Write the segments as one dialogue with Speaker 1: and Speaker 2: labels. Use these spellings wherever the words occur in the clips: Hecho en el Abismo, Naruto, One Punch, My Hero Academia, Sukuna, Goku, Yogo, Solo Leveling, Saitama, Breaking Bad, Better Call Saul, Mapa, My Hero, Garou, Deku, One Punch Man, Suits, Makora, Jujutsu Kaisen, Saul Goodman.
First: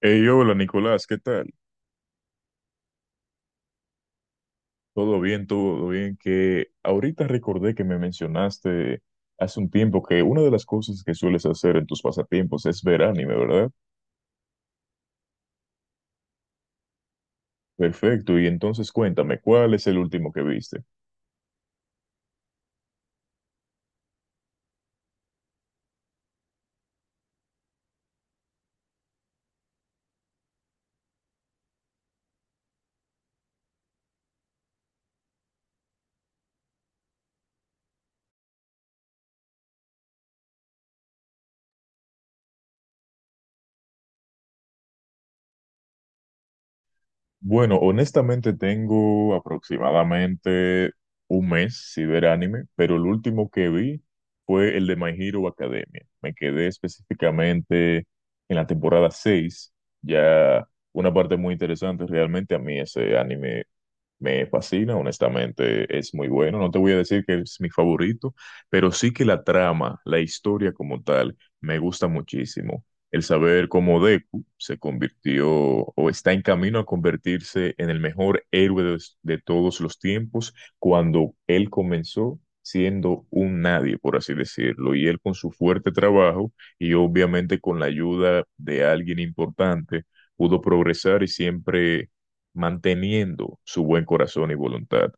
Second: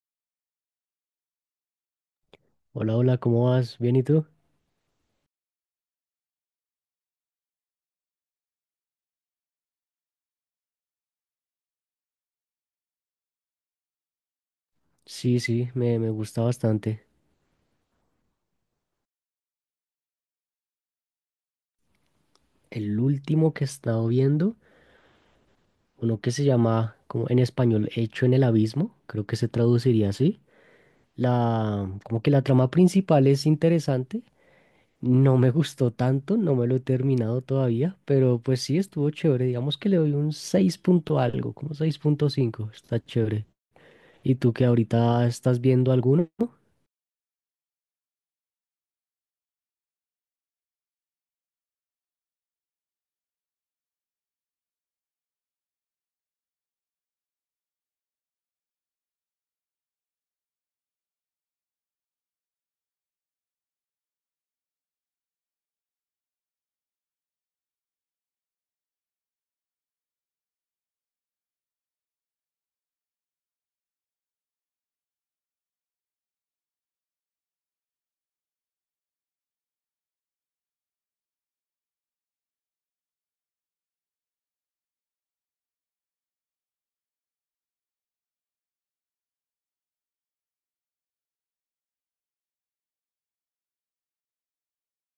Speaker 1: Hey, hola Nicolás, ¿qué tal?
Speaker 2: Hola, hola, ¿cómo vas? ¿Bien y tú?
Speaker 1: ¿Todo bien? ¿Todo bien? Que ahorita recordé que me mencionaste hace un tiempo que una de las cosas que sueles hacer en tus pasatiempos es ver anime, ¿verdad?
Speaker 2: Sí, sí, me gusta bastante.
Speaker 1: Perfecto, y entonces cuéntame, ¿cuál es el último que viste?
Speaker 2: El último que he estado viendo, uno que se llama, como en español, Hecho en el Abismo, creo que se traduciría así. Como que la trama principal es interesante. No me gustó tanto, no me lo he terminado todavía, pero pues sí estuvo chévere. Digamos que le doy un 6 punto algo, como 6,5 está chévere. ¿Y tú que ahorita estás viendo alguno?
Speaker 1: Bueno, honestamente tengo aproximadamente un mes sin ver anime, pero el último que vi fue el de My Hero Academia. Me quedé específicamente en la temporada 6, ya una parte muy interesante. Realmente a mí ese anime me fascina, honestamente, es muy bueno. No te voy a decir que es mi favorito, pero sí que la trama, la historia como tal, me gusta muchísimo. El saber cómo Deku se convirtió o está en camino a convertirse en el mejor héroe de todos los tiempos cuando él comenzó siendo un nadie, por así decirlo, y él con su fuerte trabajo y obviamente con la ayuda de alguien importante pudo progresar y siempre manteniendo su buen corazón y voluntad.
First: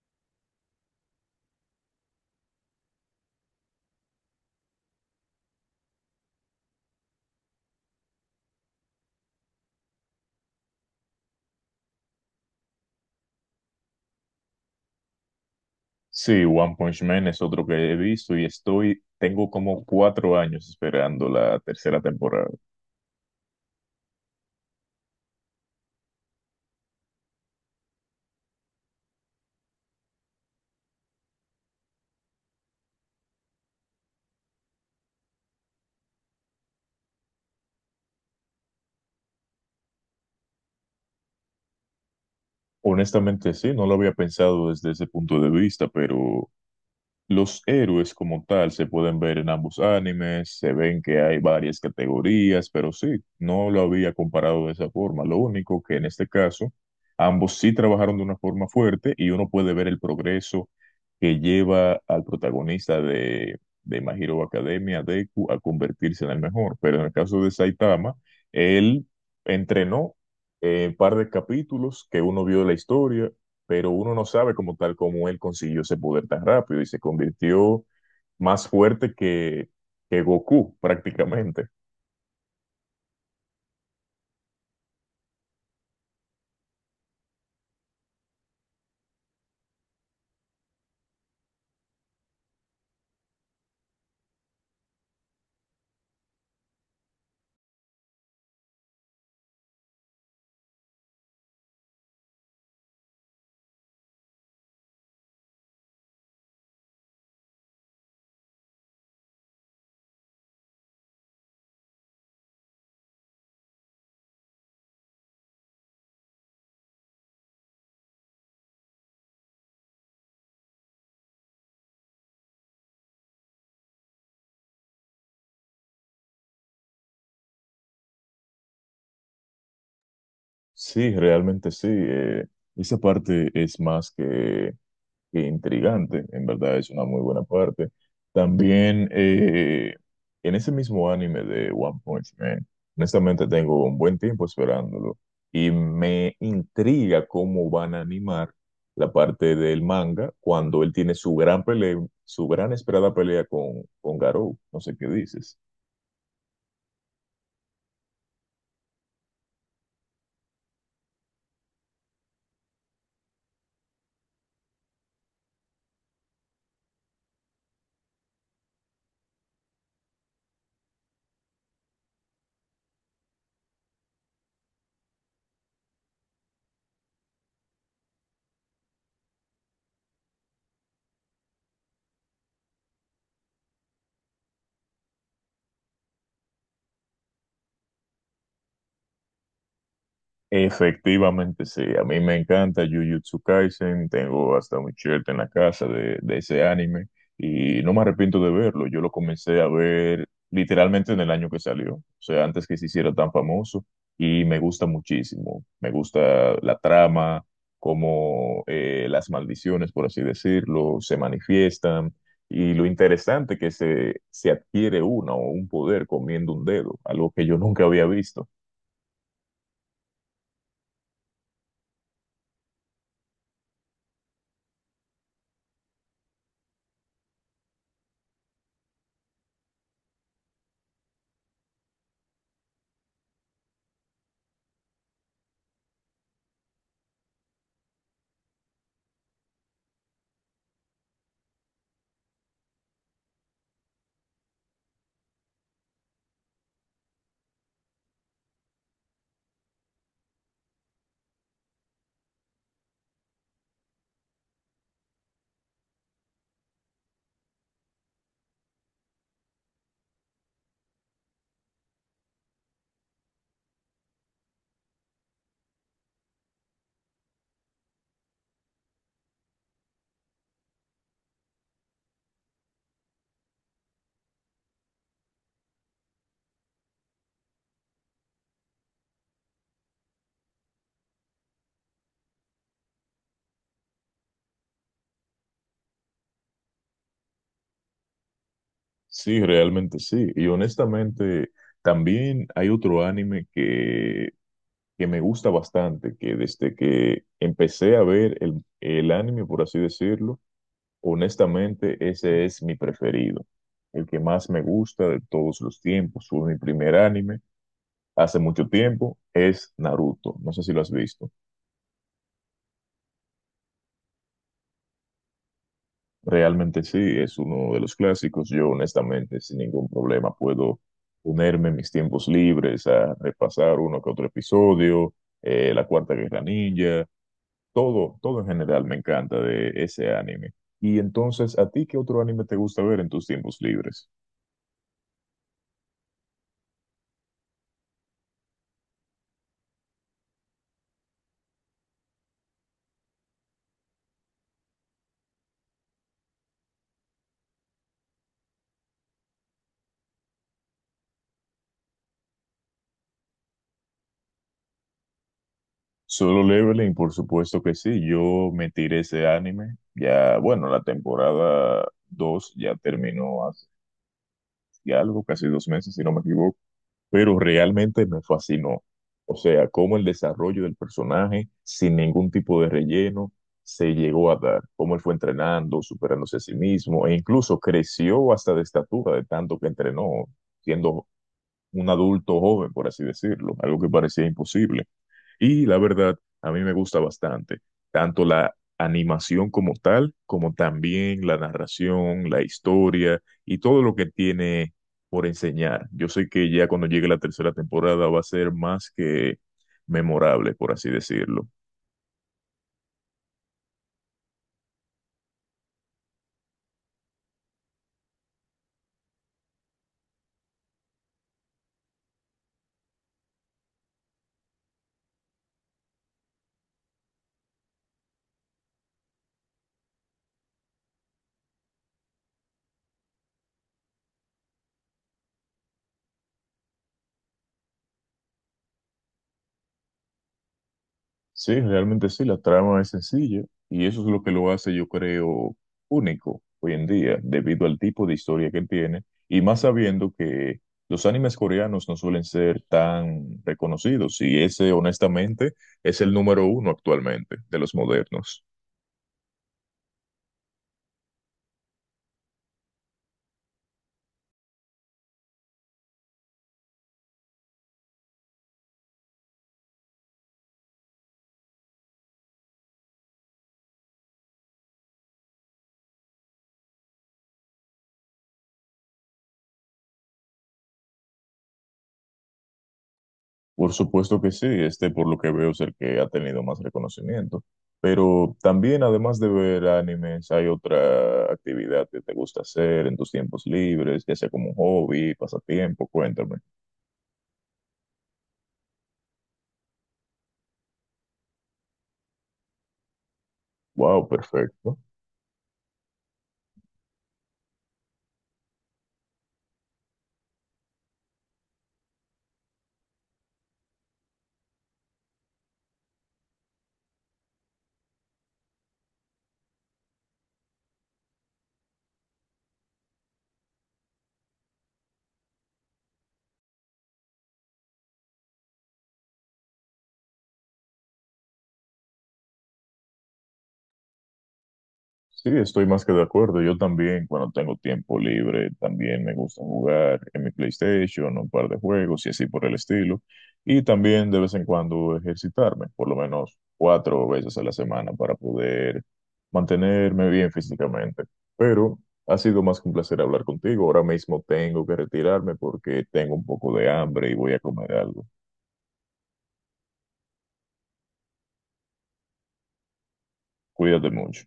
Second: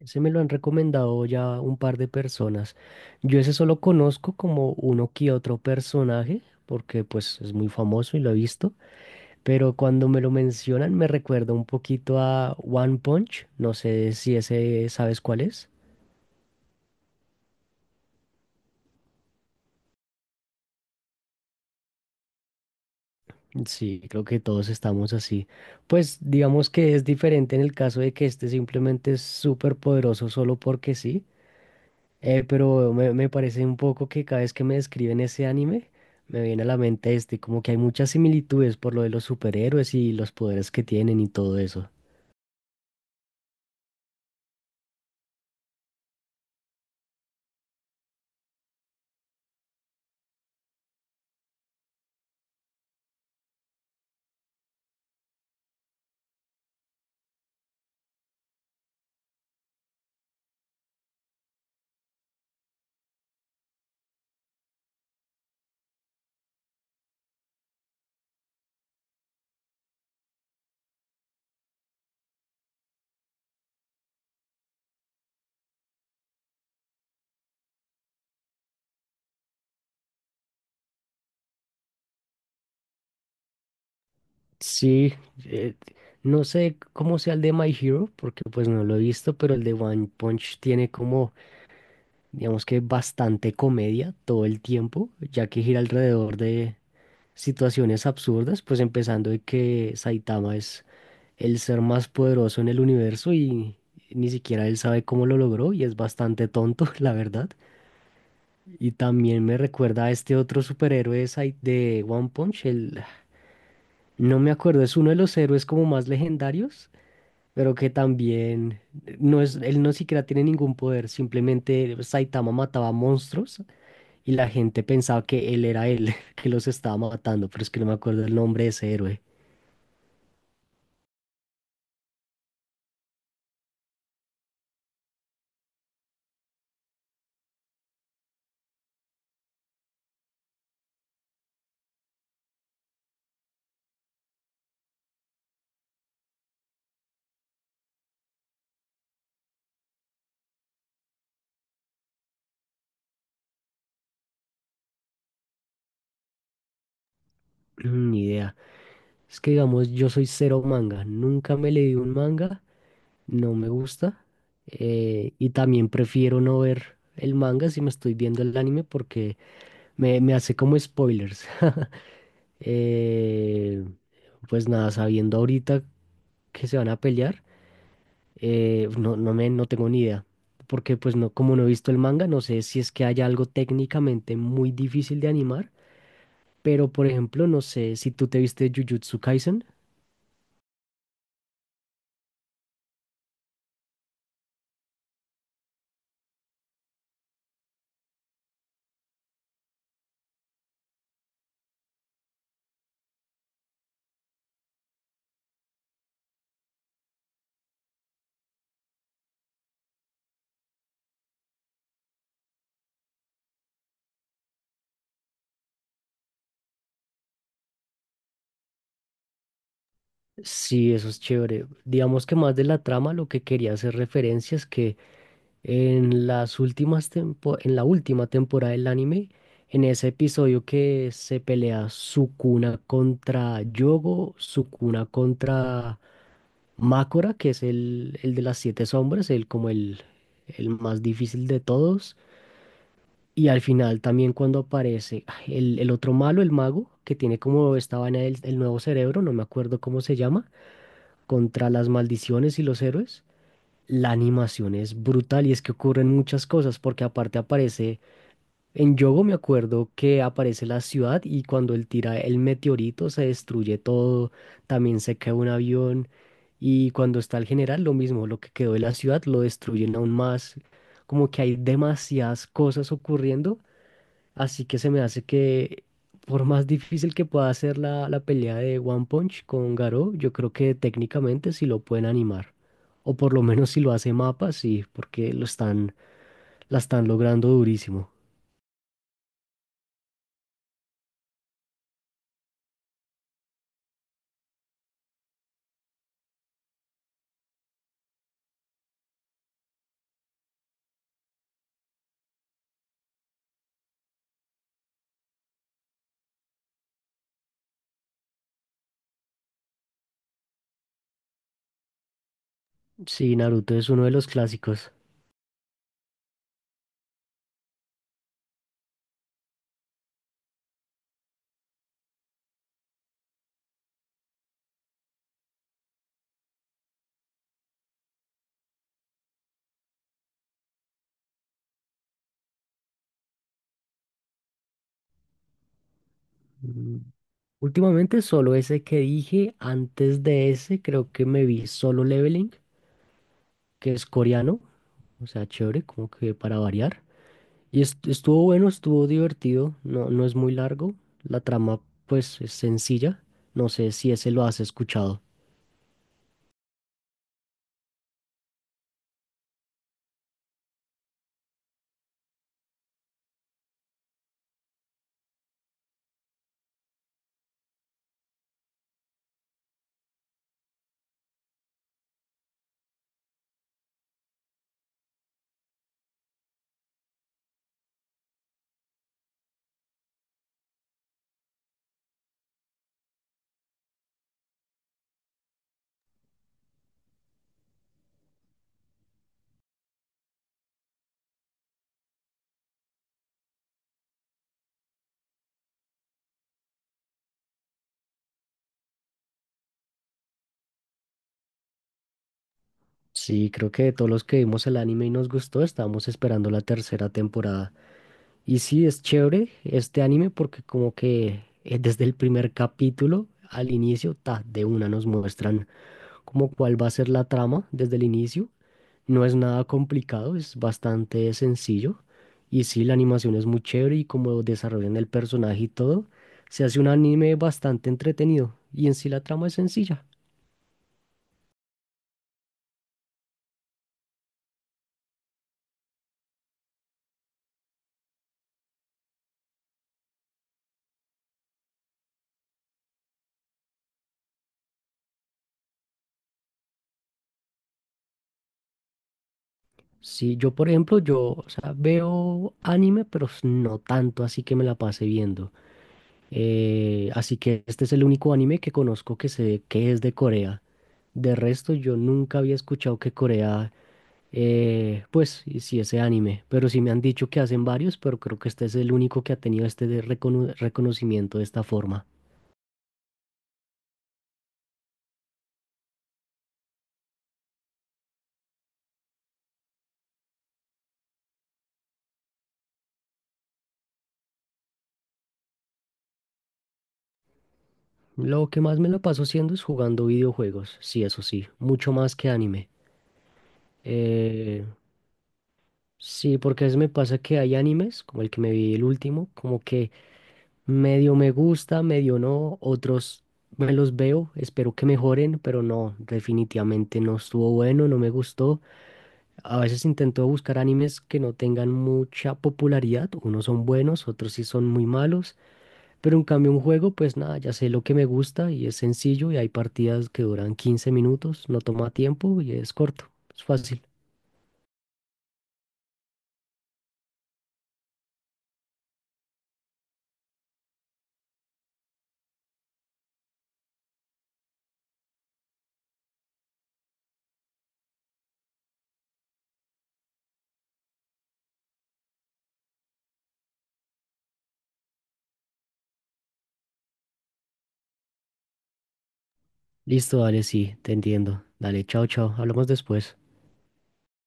Speaker 2: Ese me lo han recomendado ya un par de personas. Yo ese solo conozco como uno que otro personaje, porque pues es muy famoso y lo he visto, pero cuando me lo mencionan me recuerda un poquito a One Punch. No sé si ese sabes cuál es.
Speaker 1: Sí, One Punch Man es otro que he visto y estoy, tengo como 4 años esperando la tercera temporada.
Speaker 2: Sí, creo que todos estamos así. Pues digamos que es diferente en el caso de que este simplemente es súper poderoso solo porque sí. Pero me parece un poco que cada vez que me describen ese anime, me viene a la mente este, como que hay muchas similitudes por lo de los superhéroes y los poderes que tienen y todo eso.
Speaker 1: Honestamente, sí, no lo había pensado desde ese punto de vista, pero los héroes como tal se pueden ver en ambos animes, se ven que hay varias categorías, pero sí, no lo había comparado de esa forma. Lo único que en este caso, ambos sí trabajaron de una forma fuerte y uno puede ver el progreso que lleva al protagonista de My Hero Academia, Deku, a convertirse en el mejor. Pero en el caso de Saitama, él entrenó un par de capítulos que uno vio la historia, pero uno no sabe como tal cómo él consiguió ese poder tan rápido y se convirtió más fuerte que Goku prácticamente.
Speaker 2: Sí, eh, no sé cómo sea el de My Hero, porque pues no lo he visto, pero el de One Punch tiene como, digamos que bastante comedia todo el tiempo, ya que gira alrededor de situaciones absurdas, pues empezando de que Saitama es el ser más poderoso en el universo y ni siquiera él sabe cómo lo logró y es bastante tonto, la verdad. Y también me recuerda a este otro superhéroe de de One Punch, el, no me acuerdo, es uno de los héroes como más legendarios, pero que también no es, él no siquiera tiene ningún poder, simplemente Saitama mataba monstruos y la gente pensaba que él era él, que los estaba matando, pero es que no me acuerdo el nombre de ese héroe.
Speaker 1: Sí, realmente sí. Esa parte es más que intrigante, en verdad es una muy buena parte. También, en ese mismo anime de One Punch Man, honestamente tengo un buen tiempo esperándolo y me intriga cómo van a animar la parte del manga cuando él tiene su gran pelea, su gran esperada pelea con Garou. No sé qué dices.
Speaker 2: Mm. Ni idea. Es que digamos, yo soy cero manga. Nunca me leí un manga, no me gusta. Y también prefiero no ver el manga si me estoy viendo el anime porque me hace como spoilers. Eh, pues nada, sabiendo ahorita que se van a pelear, no, no me, no tengo ni idea. Porque pues no, como no he visto el manga, no sé si es que haya algo técnicamente muy difícil de animar. Pero por ejemplo, no sé si tú te viste Jujutsu Kaisen.
Speaker 1: Efectivamente, sí. A mí me encanta Jujutsu Kaisen. Tengo hasta un shirt en la casa de ese anime y no me arrepiento de verlo. Yo lo comencé a ver literalmente en el año que salió, o sea, antes que se hiciera tan famoso y me gusta muchísimo. Me gusta la trama, cómo las maldiciones, por así decirlo, se manifiestan y lo interesante que se adquiere una o un poder comiendo un dedo, algo que yo nunca había visto.
Speaker 2: Sí, eso es chévere. Digamos que más de la trama, lo que quería hacer referencia es que en en la última temporada del anime, en ese episodio que se pelea Sukuna contra Yogo, Sukuna contra Makora, que es el de las siete sombras, el como el más difícil de todos. Y al final también cuando aparece ay, el otro malo, el mago, que tiene como esta vaina del el nuevo cerebro, no me acuerdo cómo se llama, contra las maldiciones y los héroes. La animación es brutal y es que ocurren muchas cosas porque aparte aparece, en Yogo me acuerdo que aparece la ciudad y cuando él tira el meteorito se destruye todo, también se cae un avión, y cuando está el general lo mismo, lo que quedó de la ciudad lo destruyen aún más, como que hay demasiadas cosas ocurriendo. Así que se me hace que, por más difícil que pueda ser la pelea de One Punch con Garou, yo creo que técnicamente sí lo pueden animar. O por lo menos si lo hace Mapa, sí, porque lo están, la están logrando durísimo.
Speaker 1: Sí, realmente sí. Y honestamente, también hay otro anime que me gusta bastante, que desde que empecé a ver el anime, por así decirlo, honestamente ese es mi preferido, el que más me gusta de todos los tiempos, fue mi primer anime hace mucho tiempo, es Naruto. No sé si lo has visto.
Speaker 2: Sí, Naruto es uno de los clásicos.
Speaker 1: Realmente sí, es uno de los clásicos. Yo honestamente sin ningún problema puedo ponerme en mis tiempos libres a repasar uno que otro episodio, la Cuarta Guerra Ninja, todo, todo en general me encanta de ese anime. Y entonces, ¿a ti qué otro anime te gusta ver en tus tiempos libres?
Speaker 2: Mm, últimamente solo ese que dije, antes de ese creo que me vi Solo Leveling, que es coreano, o sea, chévere, como que para variar. Y estuvo bueno, estuvo divertido, no, no es muy largo, la trama pues es sencilla, no sé si ese lo has escuchado.
Speaker 1: Solo Leveling, por supuesto que sí. Yo me tiré ese anime. Ya, bueno, la temporada 2 ya terminó hace algo, casi 2 meses, si no me equivoco, pero realmente me fascinó. O sea, cómo el desarrollo del personaje, sin ningún tipo de relleno, se llegó a dar, cómo él fue entrenando, superándose a sí mismo, e incluso creció hasta de estatura de tanto que entrenó, siendo un adulto joven, por así decirlo, algo que parecía imposible. Y la verdad, a mí me gusta bastante, tanto la animación como tal, como también la narración, la historia y todo lo que tiene por enseñar. Yo sé que ya cuando llegue la tercera temporada va a ser más que memorable, por así decirlo.
Speaker 2: Sí, creo que de todos los que vimos el anime y nos gustó, estábamos esperando la tercera temporada. Y sí, es chévere este anime porque como que desde el primer capítulo al inicio, ta, de una nos muestran como cuál va a ser la trama desde el inicio. No es nada complicado, es bastante sencillo. Y sí, la animación es muy chévere y como desarrollan el personaje y todo, se hace un anime bastante entretenido. Y en sí la trama es sencilla.
Speaker 1: Sí, realmente sí, la trama es sencilla y eso es lo que lo hace, yo creo, único hoy en día, debido al tipo de historia que tiene y más sabiendo que los animes coreanos no suelen ser tan reconocidos y ese honestamente es el número uno actualmente de los modernos.
Speaker 2: Sí, yo por ejemplo, yo, o sea, veo anime, pero no tanto así que me la pase viendo. Así que este es el único anime que conozco que sé que es de Corea. De resto, yo nunca había escuchado que Corea. Pues y sí, ese anime, pero sí me han dicho que hacen varios, pero creo que este es el único que ha tenido este de reconocimiento de esta forma.
Speaker 1: Por supuesto que sí, este por lo que veo es el que ha tenido más reconocimiento, pero también además de ver animes hay otra actividad que te gusta hacer en tus tiempos libres, ya sea como un hobby, pasatiempo, cuéntame.
Speaker 2: Lo que más me lo paso haciendo es jugando videojuegos, sí, eso sí, mucho más que anime.
Speaker 1: Wow,
Speaker 2: Eh,
Speaker 1: perfecto.
Speaker 2: sí, porque a veces me pasa que hay animes, como el que me vi el último, como que medio me gusta, medio no, otros me los veo, espero que mejoren, pero no, definitivamente no estuvo bueno, no me gustó. A veces intento buscar animes que no tengan mucha popularidad. Unos son buenos, otros sí son muy malos. Pero en cambio un juego, pues nada, ya sé lo que me gusta y es sencillo y hay partidas que duran 15 minutos, no toma tiempo y es corto, es fácil.
Speaker 1: Sí, estoy más que de acuerdo. Yo también, cuando tengo tiempo libre, también me gusta jugar en mi PlayStation, un par de juegos y así por el estilo. Y también de vez en cuando ejercitarme, por lo menos 4 veces a la semana para poder mantenerme bien físicamente. Pero ha sido más que un placer hablar contigo. Ahora mismo tengo que retirarme porque tengo un poco de hambre y voy a comer algo.
Speaker 2: Listo, dale, sí, te entiendo. Dale, chao, chao, hablamos después.
Speaker 1: Cuídate mucho.